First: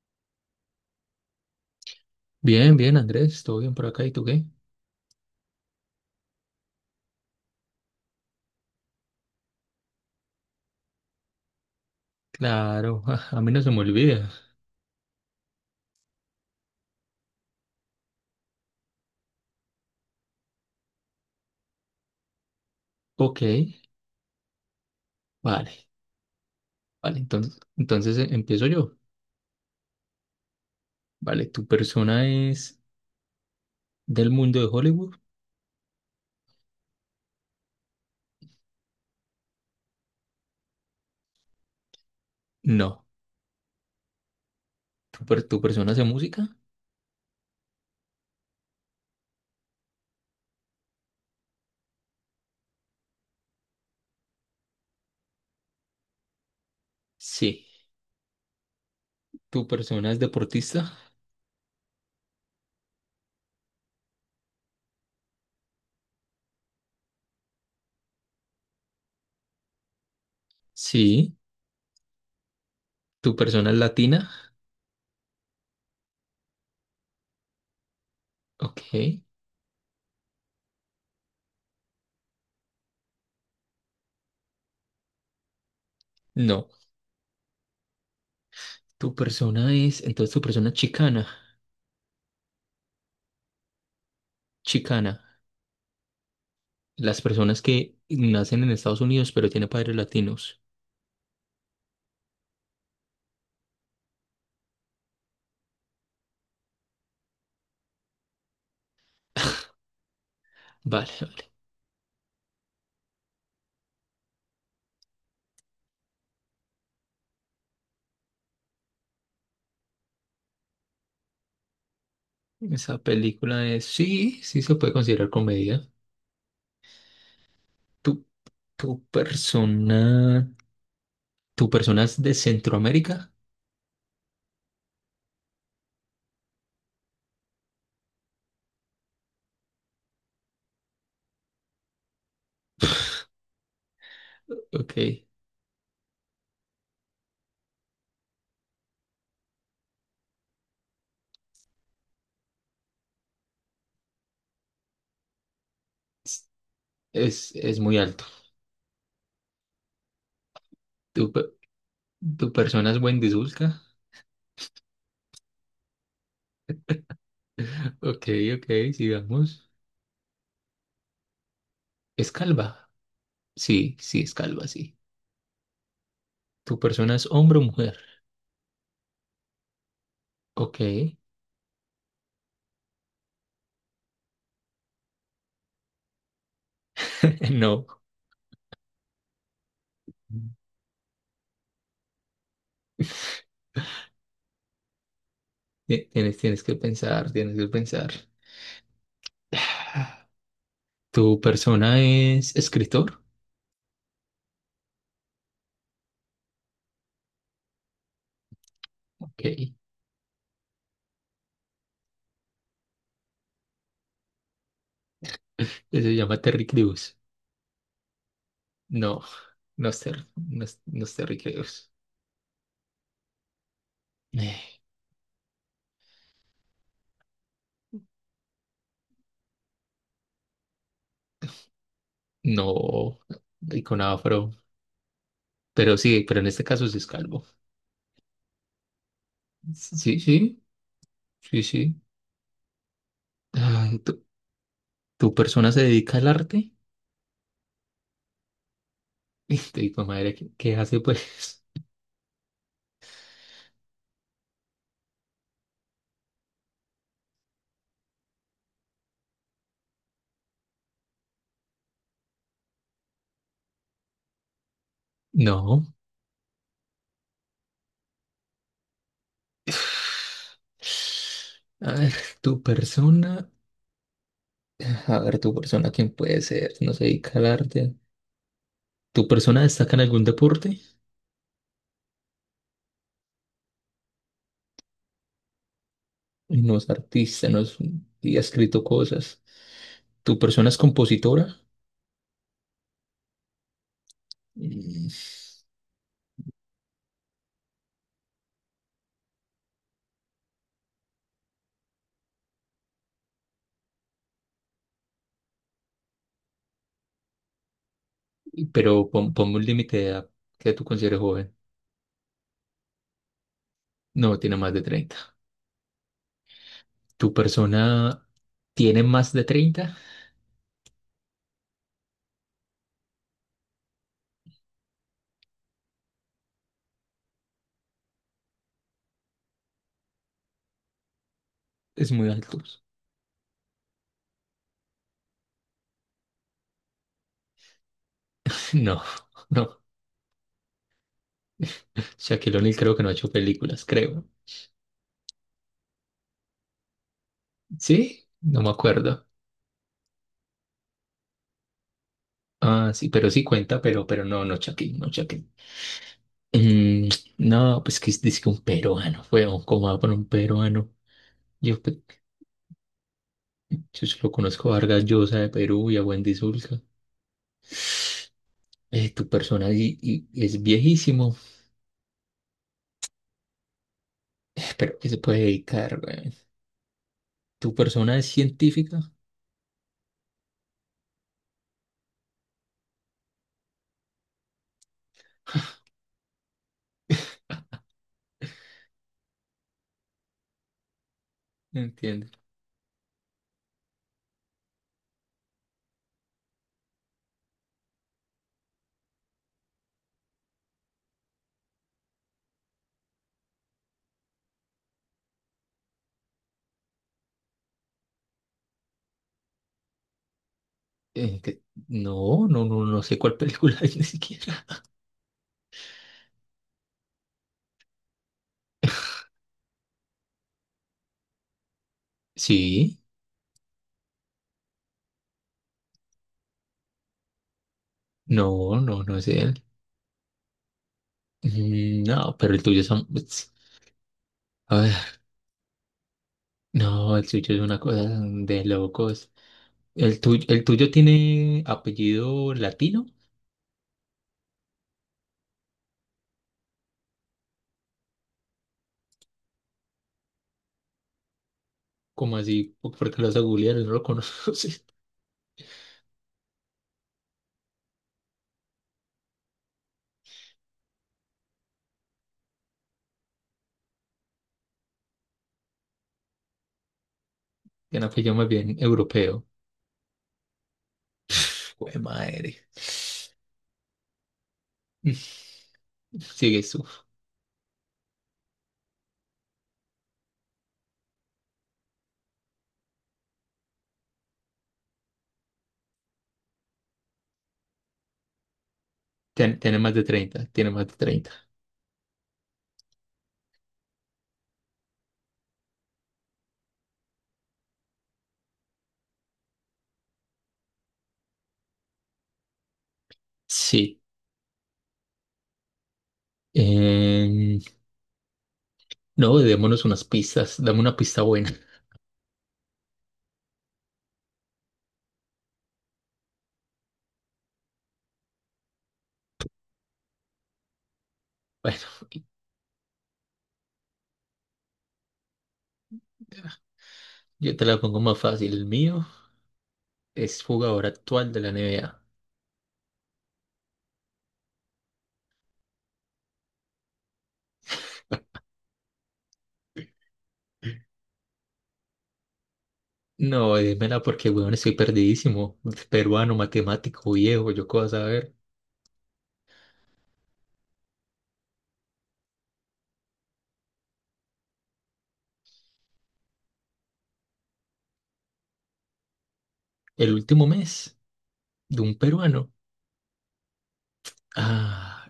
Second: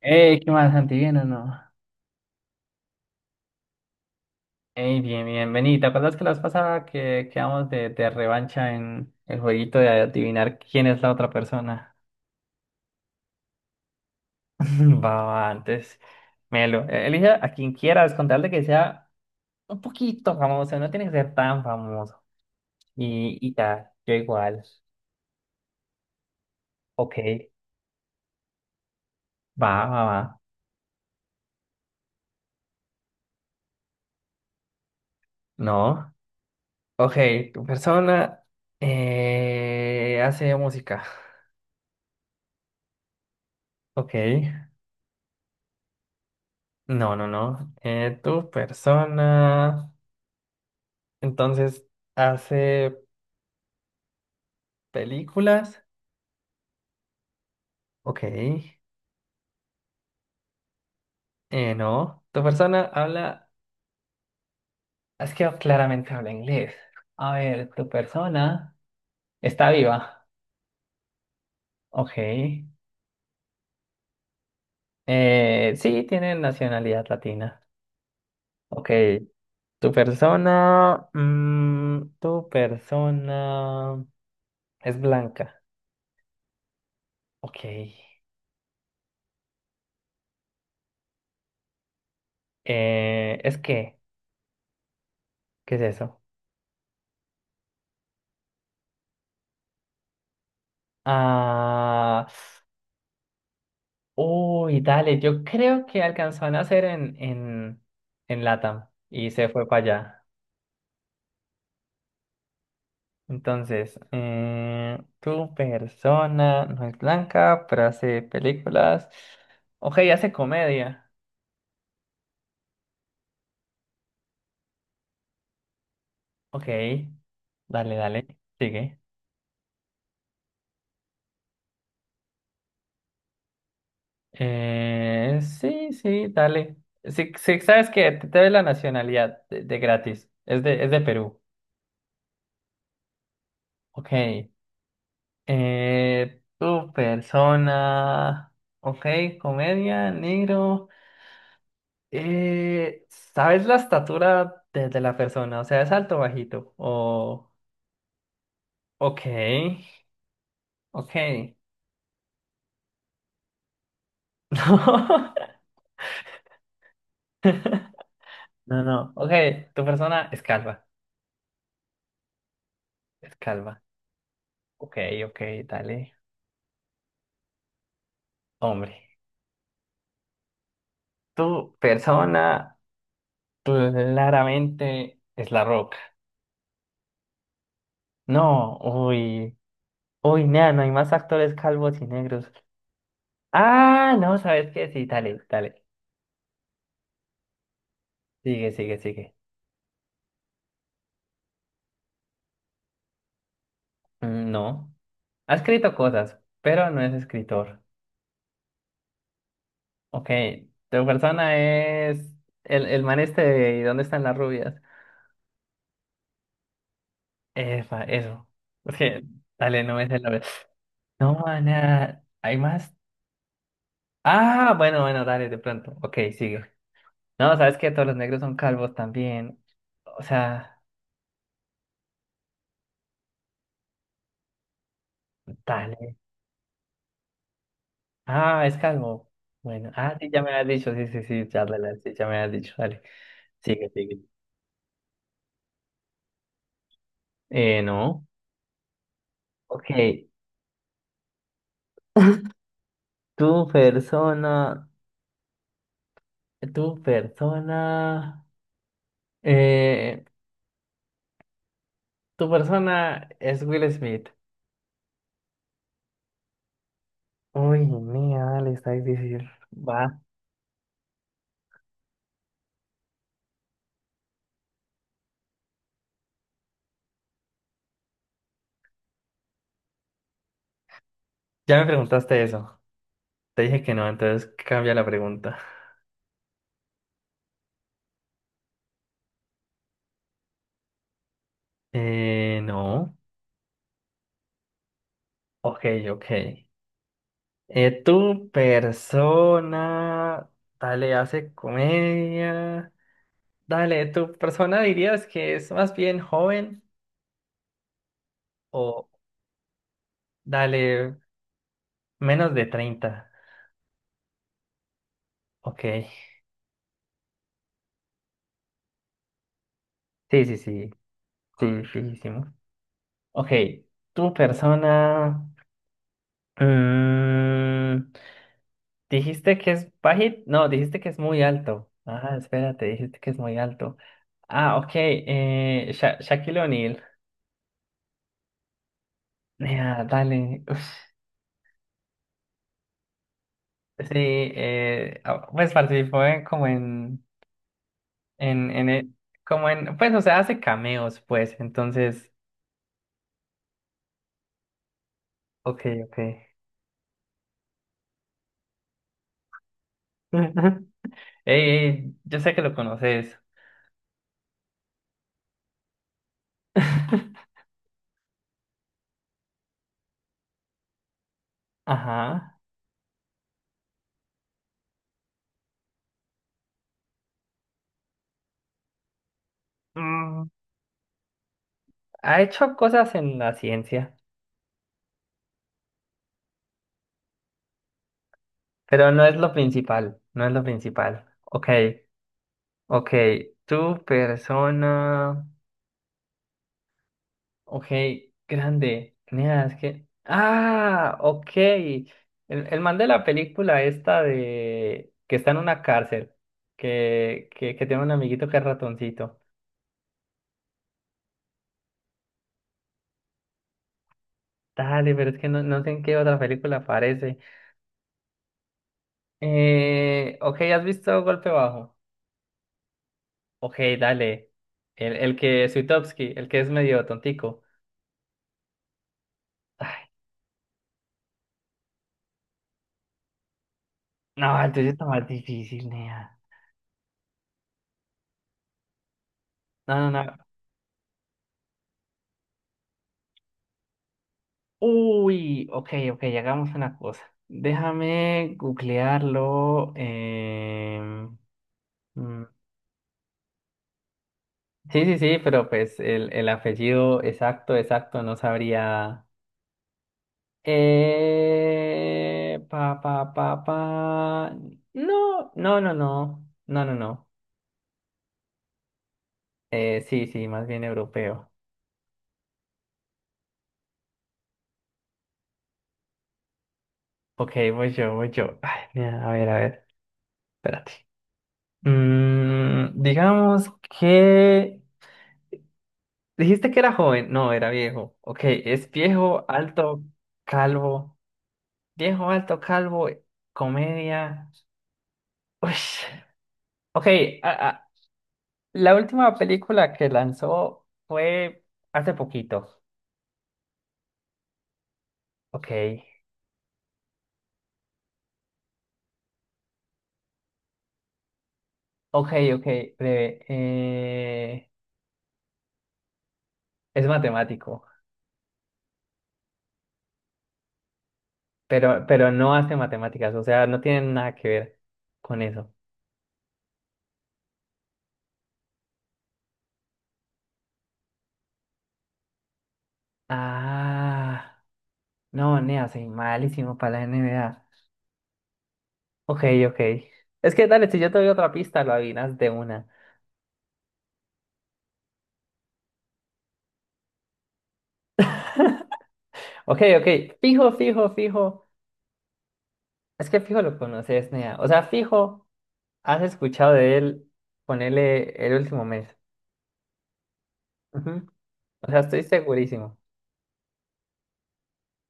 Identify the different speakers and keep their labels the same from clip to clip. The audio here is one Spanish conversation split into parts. Speaker 1: Ey, ¿qué más, Santi? ¿Bien o no?
Speaker 2: Bien, bien, Andrés, todo bien por acá, ¿y tú qué?
Speaker 1: Ey, bien, bien, vení. ¿Te acuerdas que la vez pasada que quedamos de revancha en el jueguito de adivinar quién es la otra persona?
Speaker 2: Claro, a mí no se me olvida.
Speaker 1: Va, va, antes. Melo, elige a quien quieras, con tal de que sea un poquito famoso, no tiene que ser tan famoso. Y,
Speaker 2: Ok,
Speaker 1: y ya, yo igual.
Speaker 2: vale,
Speaker 1: Ok,
Speaker 2: vale, entonces, entonces empiezo yo.
Speaker 1: va, va, va.
Speaker 2: Vale, ¿tu persona es del mundo de Hollywood?
Speaker 1: No. Ok, tu persona hace música.
Speaker 2: No.
Speaker 1: Ok.
Speaker 2: Tu persona hace música?
Speaker 1: No, no, no. Tu persona. Entonces, hace películas.
Speaker 2: Sí.
Speaker 1: Ok.
Speaker 2: ¿Tu persona es deportista?
Speaker 1: No. Tu persona habla. Es que claramente habla inglés. A ver, tu persona está viva.
Speaker 2: Sí.
Speaker 1: Ok.
Speaker 2: ¿Tu persona es latina?
Speaker 1: Sí, tiene nacionalidad latina. Ok.
Speaker 2: Ok,
Speaker 1: Tu persona. Mm, tu persona es blanca.
Speaker 2: no.
Speaker 1: Ok.
Speaker 2: ¿Tu persona es, entonces tu persona es chicana?
Speaker 1: ¿Es qué?
Speaker 2: Chicana.
Speaker 1: ¿Qué es eso?
Speaker 2: Las personas que nacen en Estados Unidos pero tienen padres latinos.
Speaker 1: Ah. Uy, dale, yo creo que alcanzó a nacer en LATAM y se fue para allá.
Speaker 2: Vale.
Speaker 1: Entonces, tu persona no es blanca, pero hace películas. Ok, hace comedia.
Speaker 2: Esa película es, sí, sí se puede considerar comedia.
Speaker 1: Ok, dale,
Speaker 2: Tu,
Speaker 1: dale,
Speaker 2: tu
Speaker 1: sigue.
Speaker 2: persona, tu persona es de Centroamérica,
Speaker 1: Sí, sí, dale. Sí, sí, sabes que te doy la nacionalidad de gratis. Es de Perú. Ok.
Speaker 2: ok,
Speaker 1: Tu persona, ok, comedia, negro. ¿Sabes la estatura de la persona? O sea, ¿es alto o bajito? O,
Speaker 2: es muy alto.
Speaker 1: ok,
Speaker 2: Tu, pe-
Speaker 1: ok.
Speaker 2: Tu persona es Wendisulca, ok,
Speaker 1: No, no,
Speaker 2: ok,
Speaker 1: no, ok,
Speaker 2: sigamos.
Speaker 1: tu persona es calva,
Speaker 2: Es calva,
Speaker 1: es calva.
Speaker 2: sí, sí, es calva, sí.
Speaker 1: Ok, ok, dale,
Speaker 2: ¿Tu persona es hombre o mujer?
Speaker 1: hombre.
Speaker 2: Ok,
Speaker 1: Tu persona claramente es la roca.
Speaker 2: no.
Speaker 1: No, uy, uy, nada, no hay más actores calvos y negros. Ah, no, ¿sabes qué? Sí, dale, dale.
Speaker 2: Tienes, tienes que pensar, tienes que pensar.
Speaker 1: Sigue, sigue, sigue.
Speaker 2: ¿Tu persona es escritor?
Speaker 1: Mm, no. Ha escrito cosas, pero no es escritor.
Speaker 2: Ok,
Speaker 1: Ok, tu persona es el man este de ¿Y dónde están las rubias?
Speaker 2: se llama Terry Crews.
Speaker 1: Efa, eso. Es
Speaker 2: No,
Speaker 1: que, dale,
Speaker 2: no
Speaker 1: no
Speaker 2: es,
Speaker 1: es el nombre.
Speaker 2: no es, no es
Speaker 1: No,
Speaker 2: terriqueos.
Speaker 1: mana, ¿hay más? Ah,
Speaker 2: Eh,
Speaker 1: bueno, bueno, dale, de pronto. Ok, sigue. No, ¿sabes qué? Todos los negros son calvos también. O sea,
Speaker 2: no, con afro. Pero
Speaker 1: dale.
Speaker 2: sí, pero en este caso sí es calvo.
Speaker 1: Ah, es calvo. Bueno, ah,
Speaker 2: Sí,
Speaker 1: sí, ya me
Speaker 2: sí,
Speaker 1: has dicho, sí, sí, sí,
Speaker 2: sí,
Speaker 1: ya, dale, dale,
Speaker 2: sí.
Speaker 1: sí, ya me has dicho, dale. Sigue,
Speaker 2: Ay,
Speaker 1: sigue.
Speaker 2: ¿tu, tu persona se dedica al arte?
Speaker 1: No.
Speaker 2: Y te
Speaker 1: Ok.
Speaker 2: digo, madre, ¿qué, qué hace pues?
Speaker 1: Tu persona. Tu persona. Eh, tu persona es Will Smith.
Speaker 2: No.
Speaker 1: Uy, mía, dale, está difícil. Va.
Speaker 2: A ver, tu persona. A ver, tu persona, ¿quién puede ser? No se dedica al arte. ¿Tu persona destaca en algún deporte?
Speaker 1: Ya me preguntaste eso. Te dije que no, entonces cambia la pregunta.
Speaker 2: No es artista, no es, y ha escrito cosas. ¿Tu persona es compositora?
Speaker 1: No.
Speaker 2: Mm.
Speaker 1: Ok, ok. Tu persona. Dale, hace comedia. Dale, tu persona dirías que es más bien joven o
Speaker 2: Pero ponme un límite de edad que tú
Speaker 1: dale.
Speaker 2: consideres joven.
Speaker 1: Menos de 30.
Speaker 2: No, tiene más de 30.
Speaker 1: Ok.
Speaker 2: ¿Tu persona tiene más de 30?
Speaker 1: Sí, sí, sí. Sí, fijísimo. Ok. Tu persona. Mm, dijiste que es bajito. No, dijiste que es muy alto.
Speaker 2: Es muy
Speaker 1: Ah,
Speaker 2: alto.
Speaker 1: espérate, dijiste que es muy alto. Ah, ok. Shaquille O'Neal.
Speaker 2: No, no.
Speaker 1: Ya, dale. Uf,
Speaker 2: Shaquille O'Neal creo que no ha hecho películas,
Speaker 1: sí,
Speaker 2: creo.
Speaker 1: ah, pues participó en, como
Speaker 2: ¿Sí? No me
Speaker 1: en,
Speaker 2: acuerdo.
Speaker 1: como en, pues, o sea, hace cameos, pues, entonces,
Speaker 2: Ah, sí, pero sí cuenta, pero no, no Shaquille, no Shaquille.
Speaker 1: ok, ok.
Speaker 2: Mm, no, pues que es dice un peruano, fue oh, ¿cómo va por un peruano?
Speaker 1: Ey,
Speaker 2: Yo, pe-
Speaker 1: ey, yo sé que lo conoces.
Speaker 2: yo solo conozco a Vargas Llosa de Perú y a Wendy Zulka. Tu persona y es viejísimo.
Speaker 1: Ajá.
Speaker 2: ¿Pero que se puede dedicar, güey? ¿Tu persona es científica?
Speaker 1: Mm, ha hecho cosas en la ciencia, pero no es lo principal, no es lo principal. Ok,
Speaker 2: Entiendo.
Speaker 1: ok. Tu persona. Ok, grande. Mira, es que. Ah, ok. El man de la película esta de que está en una cárcel, que tiene un amiguito que es ratoncito.
Speaker 2: Eh, que- no, no, no, no sé cuál película es ni siquiera.
Speaker 1: Dale, pero es que no, no sé en qué otra película aparece. Ok, ¿has visto Golpe Bajo?
Speaker 2: Sí,
Speaker 1: Ok, dale. El que Swiatowski, el que es medio tontico.
Speaker 2: no, no, no es él.
Speaker 1: Ay,
Speaker 2: Mm, no, pero el tuyo es un- es-
Speaker 1: no, el
Speaker 2: a
Speaker 1: tuyo está
Speaker 2: ver,
Speaker 1: más difícil, nea.
Speaker 2: no, el tuyo es una cosa de locos.
Speaker 1: No, no, no.
Speaker 2: El tuyo tiene apellido latino?
Speaker 1: Uy, ok, ok, hagamos una cosa. Déjame googlearlo.
Speaker 2: ¿Cómo
Speaker 1: Mm,
Speaker 2: así? Por qué lo vas a googlear? No lo conoces.
Speaker 1: sí, sí, sí, pero pues el apellido exacto, exacto, no sabría. Pa, pa, pa, pa. No, no, no, no. No, no, no.
Speaker 2: Tiene apellido más bien europeo.
Speaker 1: Sí, sí, más bien europeo.
Speaker 2: Jue madre. Mm. Sigues tú.
Speaker 1: Ok, voy yo, voy yo. Ay, mira, a ver, espérate. Mm, digamos que... Dijiste que era joven. No, era viejo. Ok, es viejo,
Speaker 2: Tiene más
Speaker 1: alto,
Speaker 2: de treinta tiene más de
Speaker 1: calvo.
Speaker 2: treinta
Speaker 1: Viejo, alto, calvo, comedia. Uy. Ok, a- a- la última película que lanzó fue hace poquito.
Speaker 2: Sí.
Speaker 1: Ok,
Speaker 2: Em, no, démonos unas pistas. Dame una pista buena.
Speaker 1: ok, ok, breve. Es matemático,
Speaker 2: Bueno,
Speaker 1: pero no hace matemáticas, o sea, no tiene nada que ver con eso.
Speaker 2: yo te la pongo más fácil. El mío es jugador actual de la NBA.
Speaker 1: Ah, no, nea, soy malísimo para la N. NBA. Ok, ok. Es que dale, si yo te doy otra pista, lo adivinas de una.
Speaker 2: No, dímela porque, weón, estoy perdidísimo. Peruano, matemático, viejo, yo qué vas a ver.
Speaker 1: Ok, ok. Fijo, fijo, fijo. Es que fijo lo conoces, nea. O sea, fijo, has escuchado de él, ponele el último mes.
Speaker 2: El último mes
Speaker 1: Ujú.
Speaker 2: de
Speaker 1: O
Speaker 2: un
Speaker 1: sea, estoy
Speaker 2: peruano.
Speaker 1: segurísimo.
Speaker 2: Ah,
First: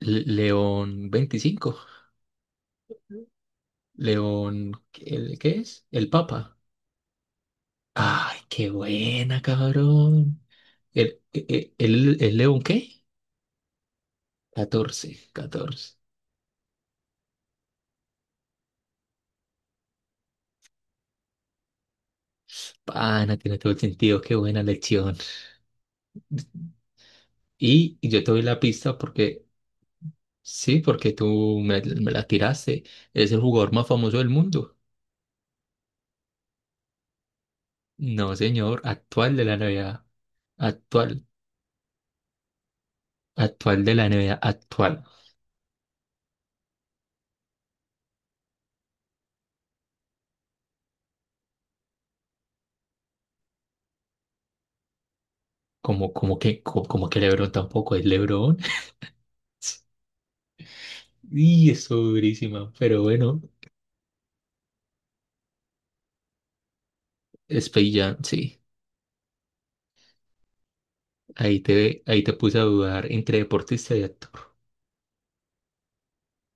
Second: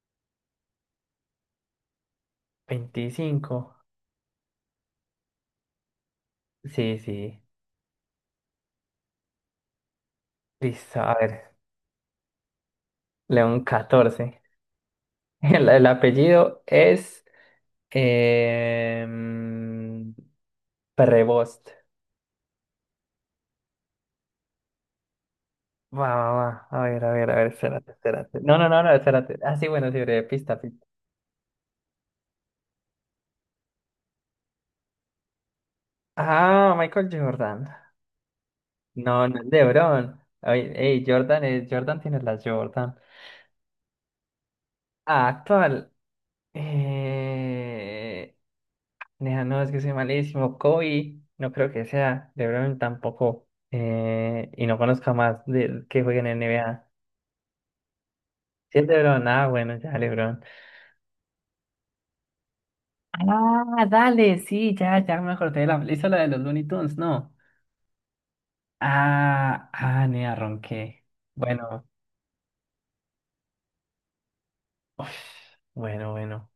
Speaker 2: León 25.
Speaker 1: Veinticinco.
Speaker 2: León, ¿el qué es? El Papa.
Speaker 1: Sí, sí.
Speaker 2: Ay, qué buena, cabrón.
Speaker 1: Listo, a ver.
Speaker 2: El León qué?
Speaker 1: León 14.
Speaker 2: 14,
Speaker 1: El
Speaker 2: 14.
Speaker 1: apellido es... em, Prevost.
Speaker 2: Pana, tiene todo el sentido, qué buena lección.
Speaker 1: Va, va, va. A ver, a ver, a ver, espérate,
Speaker 2: Yo te
Speaker 1: espérate.
Speaker 2: doy
Speaker 1: No,
Speaker 2: la
Speaker 1: no, no, no,
Speaker 2: pista
Speaker 1: espérate.
Speaker 2: porque,
Speaker 1: Ah, sí, bueno, sí, breve, pista,
Speaker 2: sí,
Speaker 1: pista.
Speaker 2: porque tú me la tiraste. Es el jugador más famoso del mundo.
Speaker 1: Ah, Michael Jordan.
Speaker 2: No, señor,
Speaker 1: No,
Speaker 2: actual
Speaker 1: no es
Speaker 2: de la NBA.
Speaker 1: LeBron. Ay, ey,
Speaker 2: Actual,
Speaker 1: Jordan es, Jordan tiene las Jordan.
Speaker 2: actual de la NBA, actual.
Speaker 1: Ah, actual. Eh... Nea, no, es que soy malísimo. Kobe, no creo que sea. LeBron tampoco. Y no conozco más de que jueguen en NBA.
Speaker 2: Como, que LeBron tampoco es LeBron.
Speaker 1: Si es LeBron, ah, bueno, ya LeBron.
Speaker 2: Y eso durísima, pero bueno,
Speaker 1: Ah, dale, sí, ya, ya me acordé de la... Hizo la de los Looney Tunes, ¿no?
Speaker 2: es Space Jam, sí.
Speaker 1: Ah, ah, nea, ronqué. Bueno,
Speaker 2: Ahí te puse a dudar entre deportista y actor.
Speaker 1: uf, bueno, bueno.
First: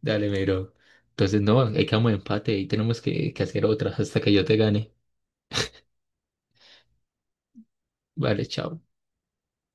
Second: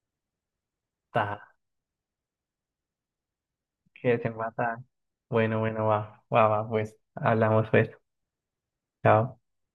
Speaker 2: Dale, mero.
Speaker 1: Ta,
Speaker 2: Entonces, no, ahí quedamos de empate. Ahí tenemos que hacer otra
Speaker 1: que
Speaker 2: hasta
Speaker 1: te
Speaker 2: que yo te
Speaker 1: mata.
Speaker 2: gane.
Speaker 1: Bueno, bueno, va, va, va, pues. Hablamos pues.
Speaker 2: Vale, chao.
Speaker 1: Chao.